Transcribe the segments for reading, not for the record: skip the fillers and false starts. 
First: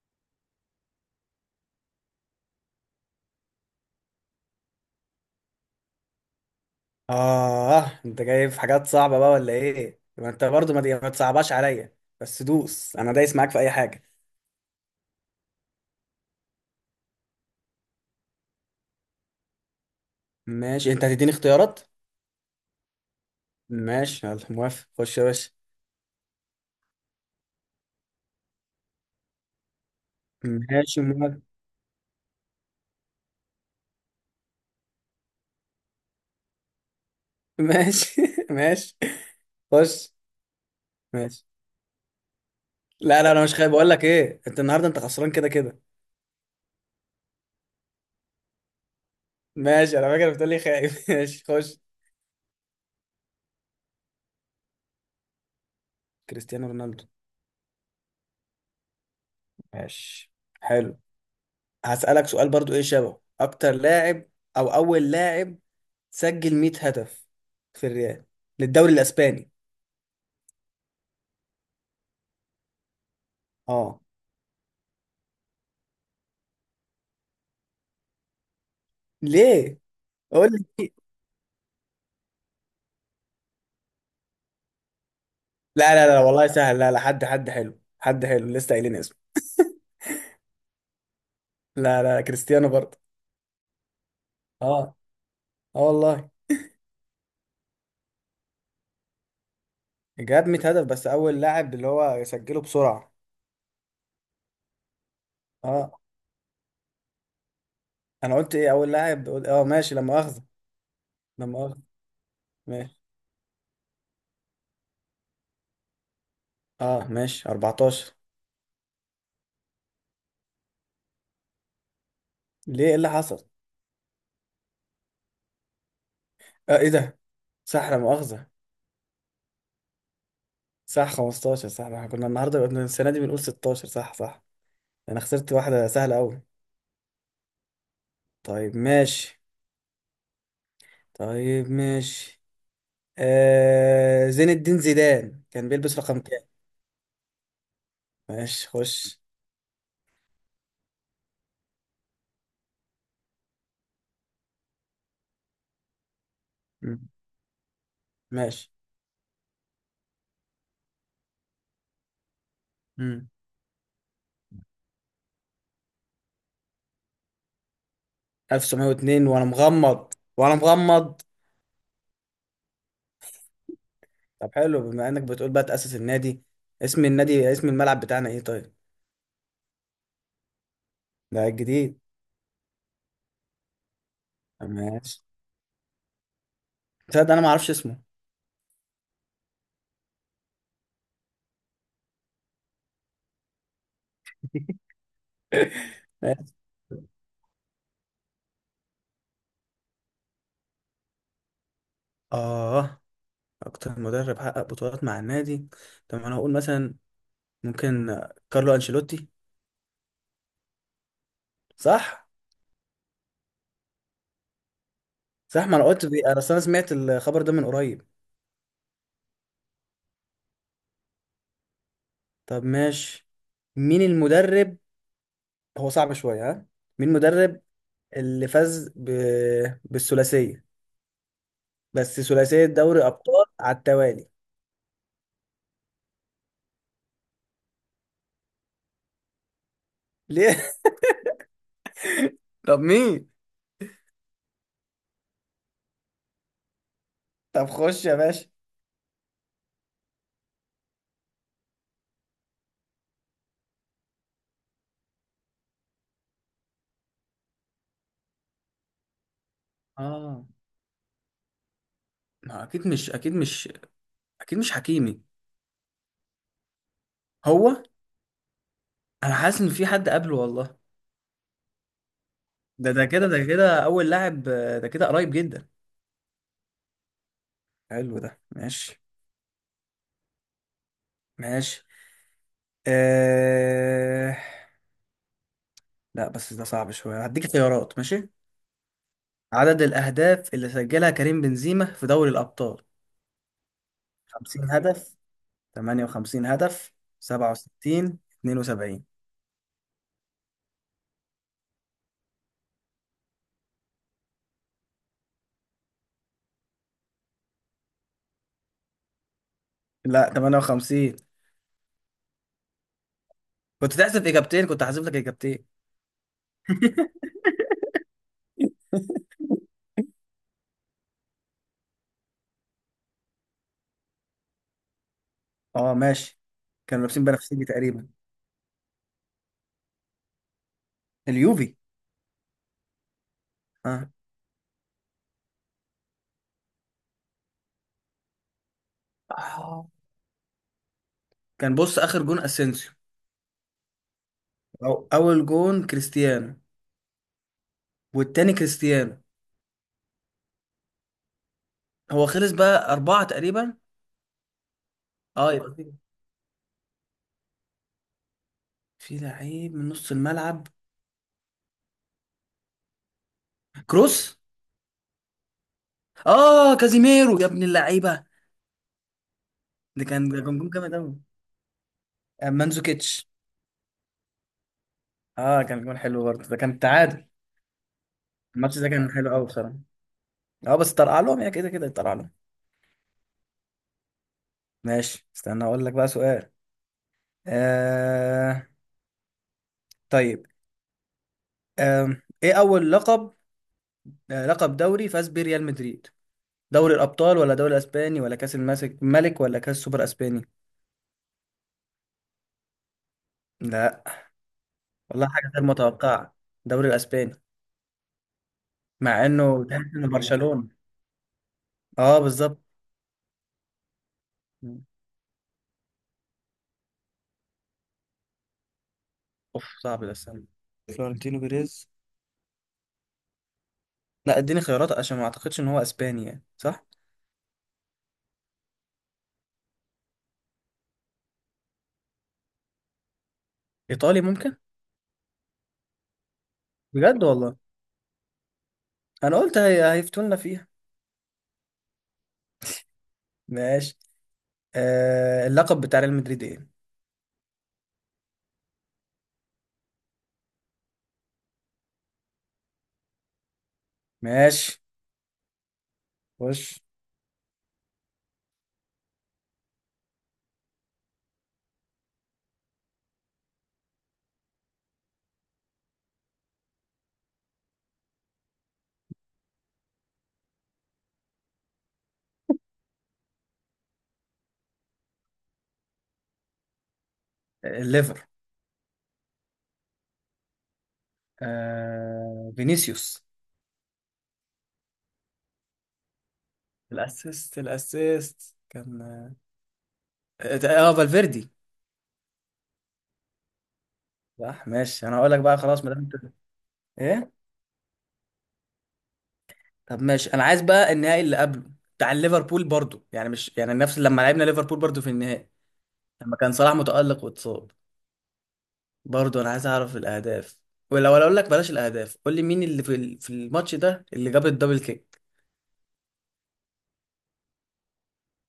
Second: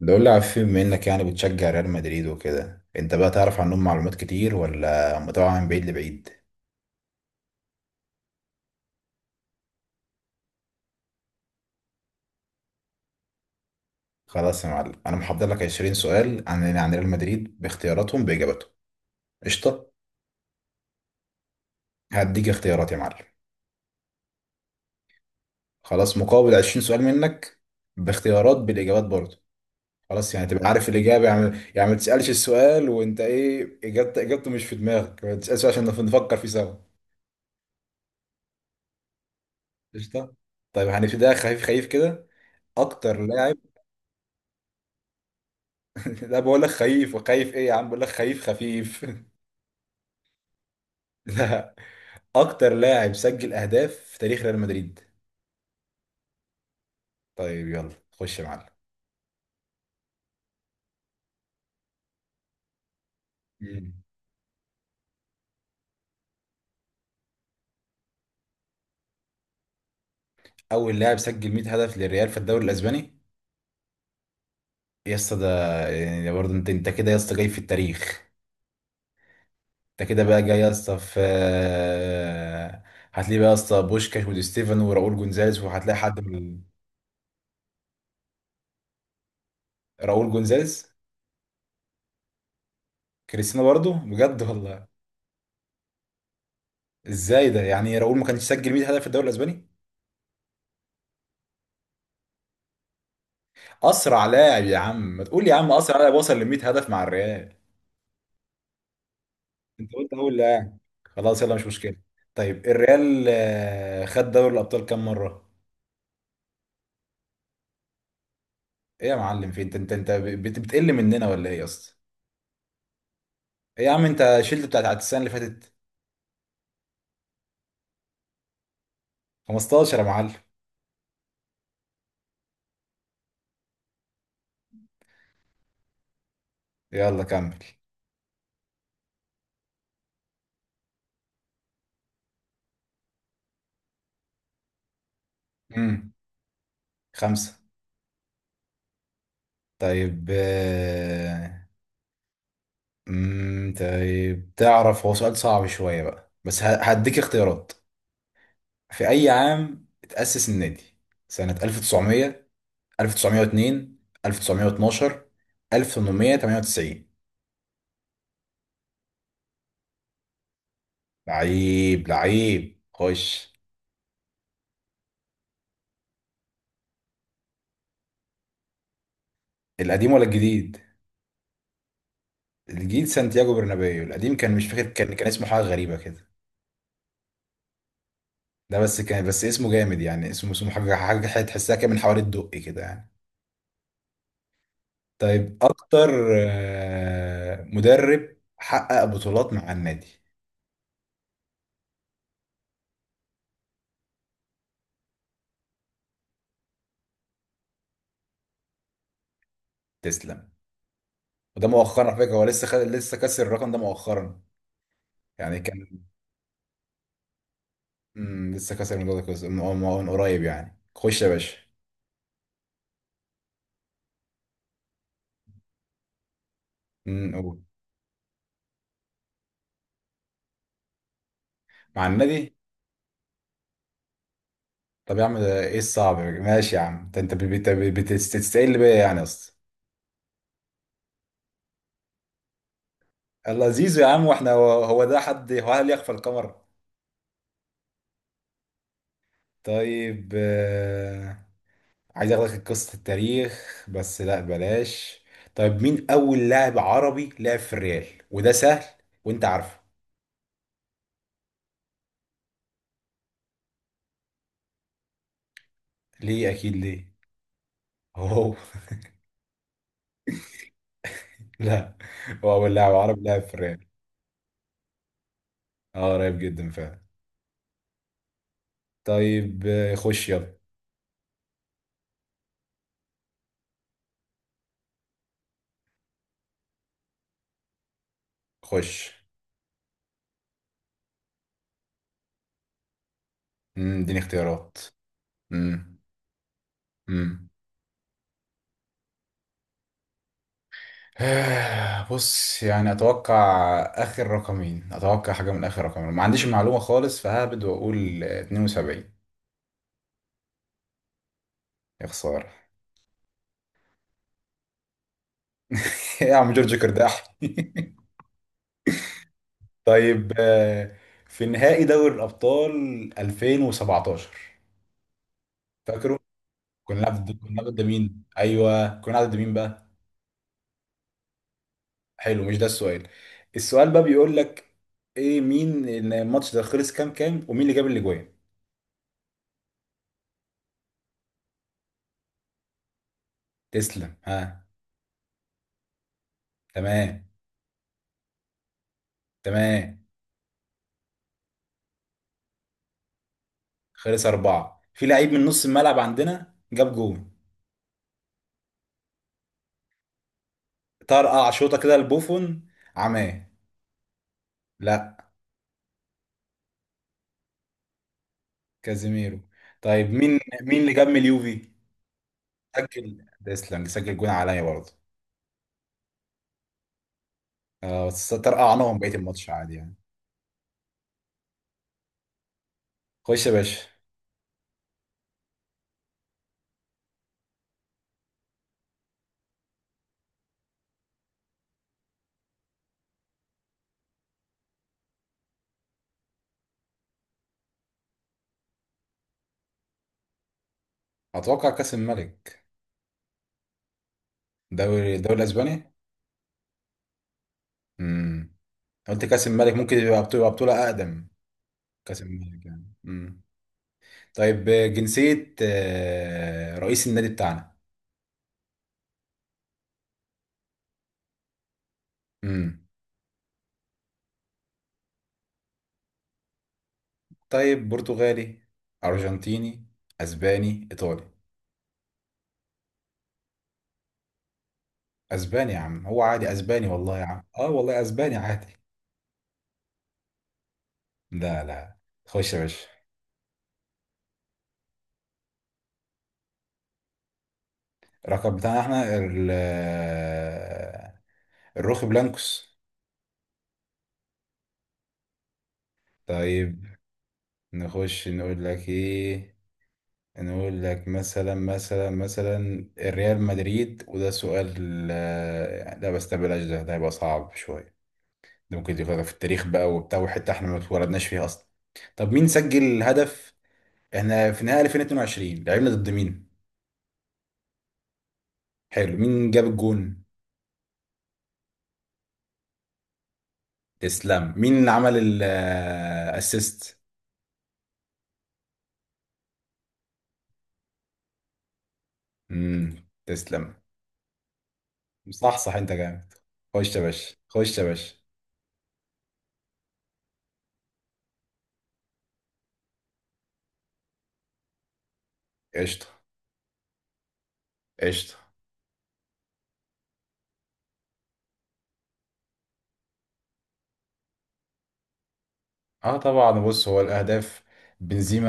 ده قول لي على فيلم، بما انك يعني بتشجع ريال مدريد وكده انت بقى تعرف عنهم معلومات كتير ولا متابعة من بعيد لبعيد؟ آه، أنت جايب حاجات صعبة بقى ولا إيه؟ ما أنت برضو ما تصعبهاش عليا، بس دوس. أنا دايس معاك في أي حاجة. خلاص يا معلم، انا محضر لك 20 سؤال عن ريال مدريد باختياراتهم باجابتهم. قشطة. ماشي، أنت هتديني اختيارات؟ هديك اختيارات يا معلم. ماشي يلا، موافق، خش يا باشا. خلاص مقابل 20 سؤال منك، باختيارات بالاجابات برضه. خلاص يعني تبقى عارف ماشي الاجابة، موافق. يعني ما تسألش السؤال وانت ايه اجابته اجابته مش في دماغك، ما تسألش عشان نفكر فيه سوا. ماشي ماشي. خش. قشطة. طيب هنبتدي ماشي. خفيف خفيف كده. اكتر لا لا، أنا مش لاعب. خايف، بقول لك إيه، أنت النهاردة أنت خسران كده كده. لا بقول لك خيف، وخيف ايه يا عم، بقول لك خيف، خفيف ماشي، أنا فاكر بتقول لي خايف ماشي، لا. خش. اكتر لاعب سجل اهداف في تاريخ ريال مدريد. كريستيانو رونالدو. طيب يلا خش يا معلم. ماشي، حلو. هسألك سؤال برضو، إيه شبهه؟ أكتر مم. لاعب أو أول لاعب سجل 100 هدف في الريال للدوري الاسباني. اول لاعب سجل 100 هدف للريال في الدوري الاسباني. اه. يا اسطى ده، يعني ده برضه انت كده يا اسطى جاي في التاريخ. ليه؟ انت كده بقى قول لي جاي يا اسطى ليه؟ في. هتلاقي بقى يا اسطى بوشكاش ودي ستيفن وراؤول جونزاليز، لا وهتلاقي لا حد لا والله من. سهل، لا لا، حد حد حلو، حد حلو لسه قايلين اسمه. راؤول جونزاليز. لا لا، كريستيانو برضه. كريستيانو برضه؟ بجد اه. والله؟ اه والله. ازاي ده، يعني راؤول ما كانش سجل 100 هدف في الدوري الاسباني؟ جاب 100 هدف، بس اول لاعب اللي هو سجله بسرعه. اسرع لاعب يا عم، ما تقول يا عم اه. اسرع لاعب وصل ل 100 هدف مع الريال. انا قلت ايه؟ اول لاعب، قلت اه، انت ماشي قلت لما اول اخذ. لاعب. خلاص يلا، مش لما اخذ. مشكله. طيب ماشي. الريال خد دوري الابطال كام مره؟ اه ماشي، 14. ايه يا معلم، في انت بتقل مننا ولا ايه يا اسطى؟ ليه، ايه اللي حصل؟ ايه يا عم، انت شلت بتاعت السنه اللي فاتت؟ اه، ايه ده؟ صح، لا مؤاخذة. 15 يا معلم. صح، 15. صح، احنا كنا النهارده السنة دي بنقول 16، صح صح. انا خسرت واحدة سهلة قوي. يلا كمل. طيب ماشي. طيب ماشي. آه، زين الدين زيدان كان بيلبس امم رقم كام؟ خمسه. ماشي، خش. طيب. طيب تعرف، هو سؤال صعب شويه بقى بس مم. هديك اختيارات. ماشي. في اي عام اتأسس النادي؟ سنة 1900، مم. 1902، 1912، 1898. 1902، وانا مغمض وانا مغمض. لعيب لعيب خش. طب حلو، بما انك بتقول بقى تأسس النادي، اسم النادي، اسم الملعب بتاعنا ايه طيب؟ القديم ولا الجديد؟ ده الجديد. الجديد سانتياغو برنابيو، القديم كان مش فاكر، كان ماشي. كان اسمه حاجه غريبه كده. تصدق انا ما اعرفش اسمه. ده بس كان بس اسمه جامد يعني اسمه حاجه حاجه حاجة تحسها كده من حوالي الدقي كده يعني. طيب اكتر مدرب حقق بطولات مع النادي. اه. اكتر مدرب حقق بطولات مع النادي. طب انا هقول مثلا، ممكن كارلو انشيلوتي. تسلم. وده مؤخرا على صح. فكره، هو لسه كسر الرقم ده مؤخرا. يعني صح، ما انا كان. قلت بي... انا أصل انا سمعت الخبر ده من قريب. لسه كسر الموضوع ده من قريب يعني، خش يا باشا. طب ماشي. مين المدرب؟ هو صعب شويه ها. مين المدرب قول. اللي فاز بالثلاثيه، مع بس النبي. ثلاثيه دوري ابطال على التوالي. طب يا عم ده ايه الصعب، ماشي يا عم ده انت بتستقل بيا يعني اصلا. ليه؟ طب مين؟ لذيذ يا عم، واحنا هو ده حد، هو هل يخفى القمر. طب خش يا باشا. طيب. عايز اخدك قصة التاريخ بس لا بلاش. طيب مين اول لاعب عربي لعب في الريال؟ وده سهل وانت عارفه. اه. ما اكيد مش، اكيد مش، اكيد مش حكيمي. ليه اكيد، ليه. هو؟ هو. انا حاسس ان في حد قبله والله. لا. هو اول ده لاعب ده عربي كده لعب ده في كده الريال. اول لاعب، آه، ده كده قريب جدا. اه قريب جدا فعلا. حلو ده، ماشي. طيب خش يلا. ماشي. آه... لا بس ده صعب شوية، هديك خيارات، ماشي. خش. عدد الأهداف اللي سجلها كريم بنزيما في دوري الأبطال. اديني 50 اختيارات. هدف، مم. 58 هدف، مم. 67، 72. بص يعني اتوقع. اخر رقمين اتوقع حاجه من اخر رقمين، ما عنديش معلومه خالص، فهبد واقول 72. لا، 58. يا خساره. كنت تحذف إجابتين، كنت هحذف لك إجابتين. يا عم جورج كرداح. طيب. في نهائي دوري الابطال 2017. أه فاكره. ماشي. كنا كانوا بنلعب لابسين ضد كنا بنفسجي بنلعب ضد تقريبا، مين، ايوه كنا بنلعب ضد مين بقى. اليوفي. حلو مش ده السؤال. السؤال بقى ها. بيقول لك ايه، مين الماتش ده خلص كام كام، ومين اللي جاب الاجوان. آه. كان، بص، آخر جون أسينسيو. تسلم، ها. أو أول جون كريستيانو. تمام. والتاني كريستيانو. تمام. هو خلص بقى أربعة تقريبا. خلص أربعة، في لعيب من أه نص يبقى في، الملعب عندنا جاب جون. في لعيب من نص الملعب. طرقع شوطة كده لبوفون. عماه. كروس. لا، اه، كازيميرو يا ابن اللعيبه. كازيميرو. ده طيب كان مين ده كان جون مين اللي جامد جاب قوي. من اليوفي؟ سجل مانزوكيتش. ديسلانج، سجل جون عليا برضه. اه كان جون حلو برضه، ده كان تعادل. اه بس الماتش ده طرقعناهم كان بقية حلو قوي الماتش عادي بصراحه. يعني. اه بس طرقع لهم يا، كده كده طرقع لهم. خش يا باشا. ماشي، استنى اقول لك بقى سؤال. آه. طيب. آه. ايه اول لقب، آه لقب دوري فاز بيه ريال مدريد؟ دوري الابطال ولا دوري الاسباني ولا كاس الماسك ملك ولا كاس سوبر اسباني؟ أتوقع كأس الملك. لا. دوري والله الدوري حاجه غير الأسباني. متوقعه. دوري الاسباني؟ امم. قلت مع كأس انه الملك تحس ممكن انه يبقى بطولة يبقى برشلونه. بطولة أقدم. اه كأس بالظبط. الملك يعني. طيب جنسية رئيس النادي بتاعنا. اوف صعب ده، استنى. فلورنتينو بيريز. امم. لا اديني خيارات عشان ما اعتقدش ان هو اسباني يعني، صح؟ طيب برتغالي، أرجنتيني، أسباني، إيطالي. ايطالي ممكن. أسباني يا عم، هو عادي أسباني والله يا بجد عم، والله؟ آه والله أسباني عادي. انا قلت هيفتونا فيها. لا، لا. خش يا باشا. ماشي. آه... اللقب بتاع ريال مدريد ايه؟ الرقم بتاعنا احنا ال. الروخ بلانكوس. ماشي، خش. طيب. نخش نقول لك ايه. نقول لك مثلا الريال مدريد وده سؤال. لا بس ده بلاش، ده هيبقى صعب شوية. ده ممكن يكون في التاريخ بقى وبتاع وحتة احنا ما اتولدناش فيها أصلا. طب مين سجل هدف؟ احنا في نهائي 2022 لعبنا ضد مين؟ آه، الليفر. حلو، مين جاب الجون؟ آه... فينيسيوس. تسلم، مين اللي عمل الاسيست؟ الاسيست، الاسيست كان، اه، آه، فالفيردي. امم. تسلم. صح ماشي، انا هقول لك بقى صح، صح، خلاص ما انت دام جامد. انت. خش يا ايه؟ باشا، خش يا باشا. طب ماشي، انا عايز بقى النهائي اللي قبله، بتاع ليفربول برضو، يعني مش يعني نفس، لما لعبنا ليفربول برضو في النهائي، قشطة. لما كان صلاح متألق واتصاب. قشطة. برضه انا عايز اعرف الاهداف، ولو انا اقول لك بلاش الاهداف، قول لي مين اللي في في الماتش ده اللي جاب الدبل كيك. اه طبعا، بص هو الاهداف. بنزيما.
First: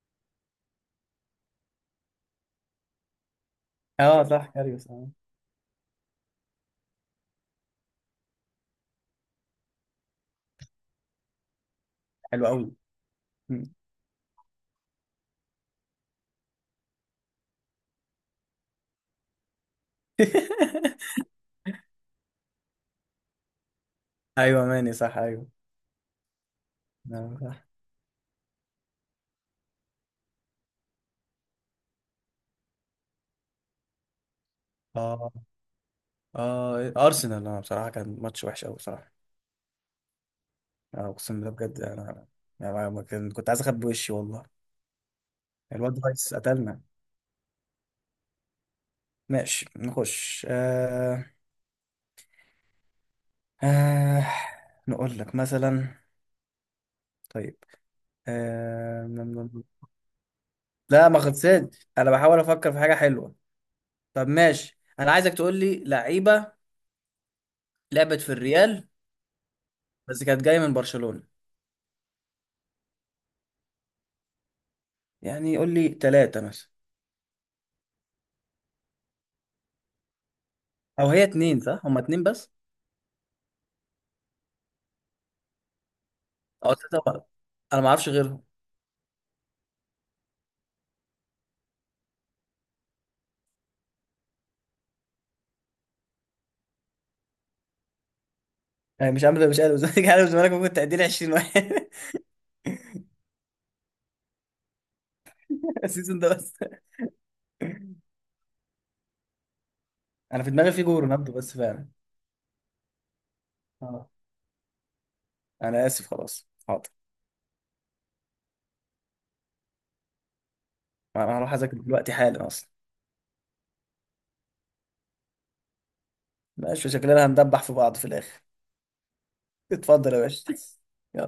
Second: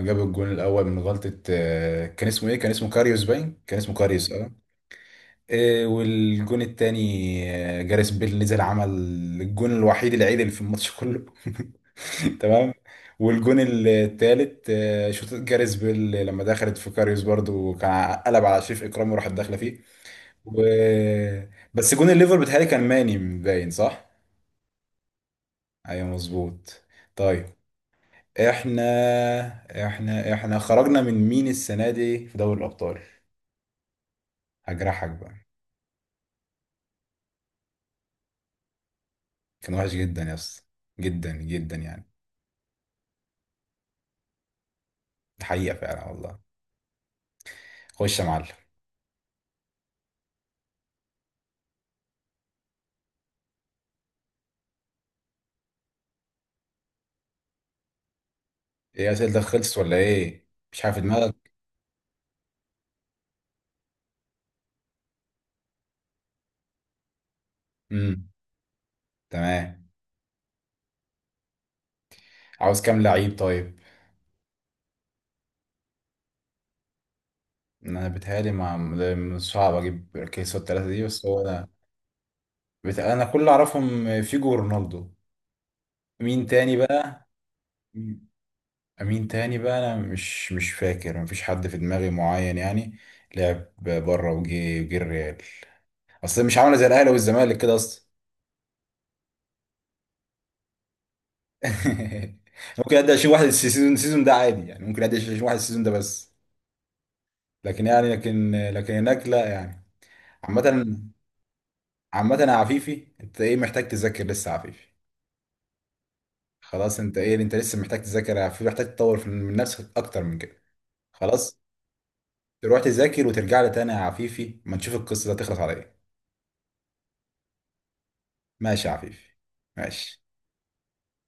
جاب الجون الاول من غلطة، كان اسمه ايه؟ كان اسمه كاريوس باين؟ كان اسمه اه كاريوس صح اه. كاريوس اه. إيه، والجون التاني جاريس بيل نزل عمل الجون الوحيد العدل في الماتش كله. حلو قوي. تمام. والجون التالت شوط جاريس بيل لما دخلت في كاريوس برضو، كان قلب على شريف اكرامي وراحت داخله فيه. و... بس جون الليفر بتهيألي كان ماني باين صح؟ ايوه ماني صح ايوه. ايوه مظبوط. نعم، طيب. صح. احنا احنا خرجنا من مين السنه دي في دوري الابطال؟ هجرحك اه. بقى. اه ارسنال، انا بصراحه كان ماتش وحش قوي بصراحه. كان وحش جدا يا اسطى. انا جدا اقسم بالله جدا بجد يعني. انا، يعني ما كان- كنت عايز اخبي وشي والله. حقيقة الواد فعلا رايس والله. قتلنا. خش يا معلم. ماشي، نخش. آه... آه... نقول لك مثلا. طيب. آه... ايه اسئلتك خلصت ولا ايه؟ مش عارف لا ما دماغك. خلصتش، انا بحاول افكر في حاجه حلوه. طب ماشي، انا عايزك تقول لي لعيبه لعبت امم. في الريال، تمام. بس كانت جايه من برشلونه. عاوز كام لعيب طيب. يعني قول لي ثلاثه مثلا. انا بتهيألي ما صعب اجيب كيس الثلاثة دي او هي بس هو اتنين انا. صح، هما اتنين بس. انا كل اللي اعرفهم فيجو ورونالدو. مين او تاني ثلاثه بقى. بقى. انا ما اعرفش غيرهم. مين تاني بقى، انا مش فاكر، مفيش حد في دماغي معين يعني. لعب بره وجي الريال. اصل مش عامله زي الاهلي والزمالك كده اصلا. يعني مش عامل الزمالك، عامل الزمالك. ممكن تعدي لي 20 واحد. ممكن ادي اشيل واحد السيزون ده عادي يعني، ممكن ادي اشيل واحد السيزون ده السيزون ده بس. بس. لكن يعني لكن هناك لا يعني. انا في عامة. دماغي في جو رونالدو بس فعلا. عامة يا عفيفي، انت ايه محتاج اه. تذاكر لسه يا عفيفي؟ انا اسف خلاص حاضر. خلاص انت ايه، انت لسه محتاج تذاكر يا عفيفي، محتاج تطور من نفسك اكتر من كده. انا هروح خلاص. اذاكر دلوقتي حالا اصلا. تروح تذاكر وترجع لي تاني يا عفيفي، ما تشوف القصة دي هتخلص على ايه. ماشي، شكلنا هندبح في بعض في الاخر. ماشي يا عفيفي. اتفضل يا ماشي باشا. يلا.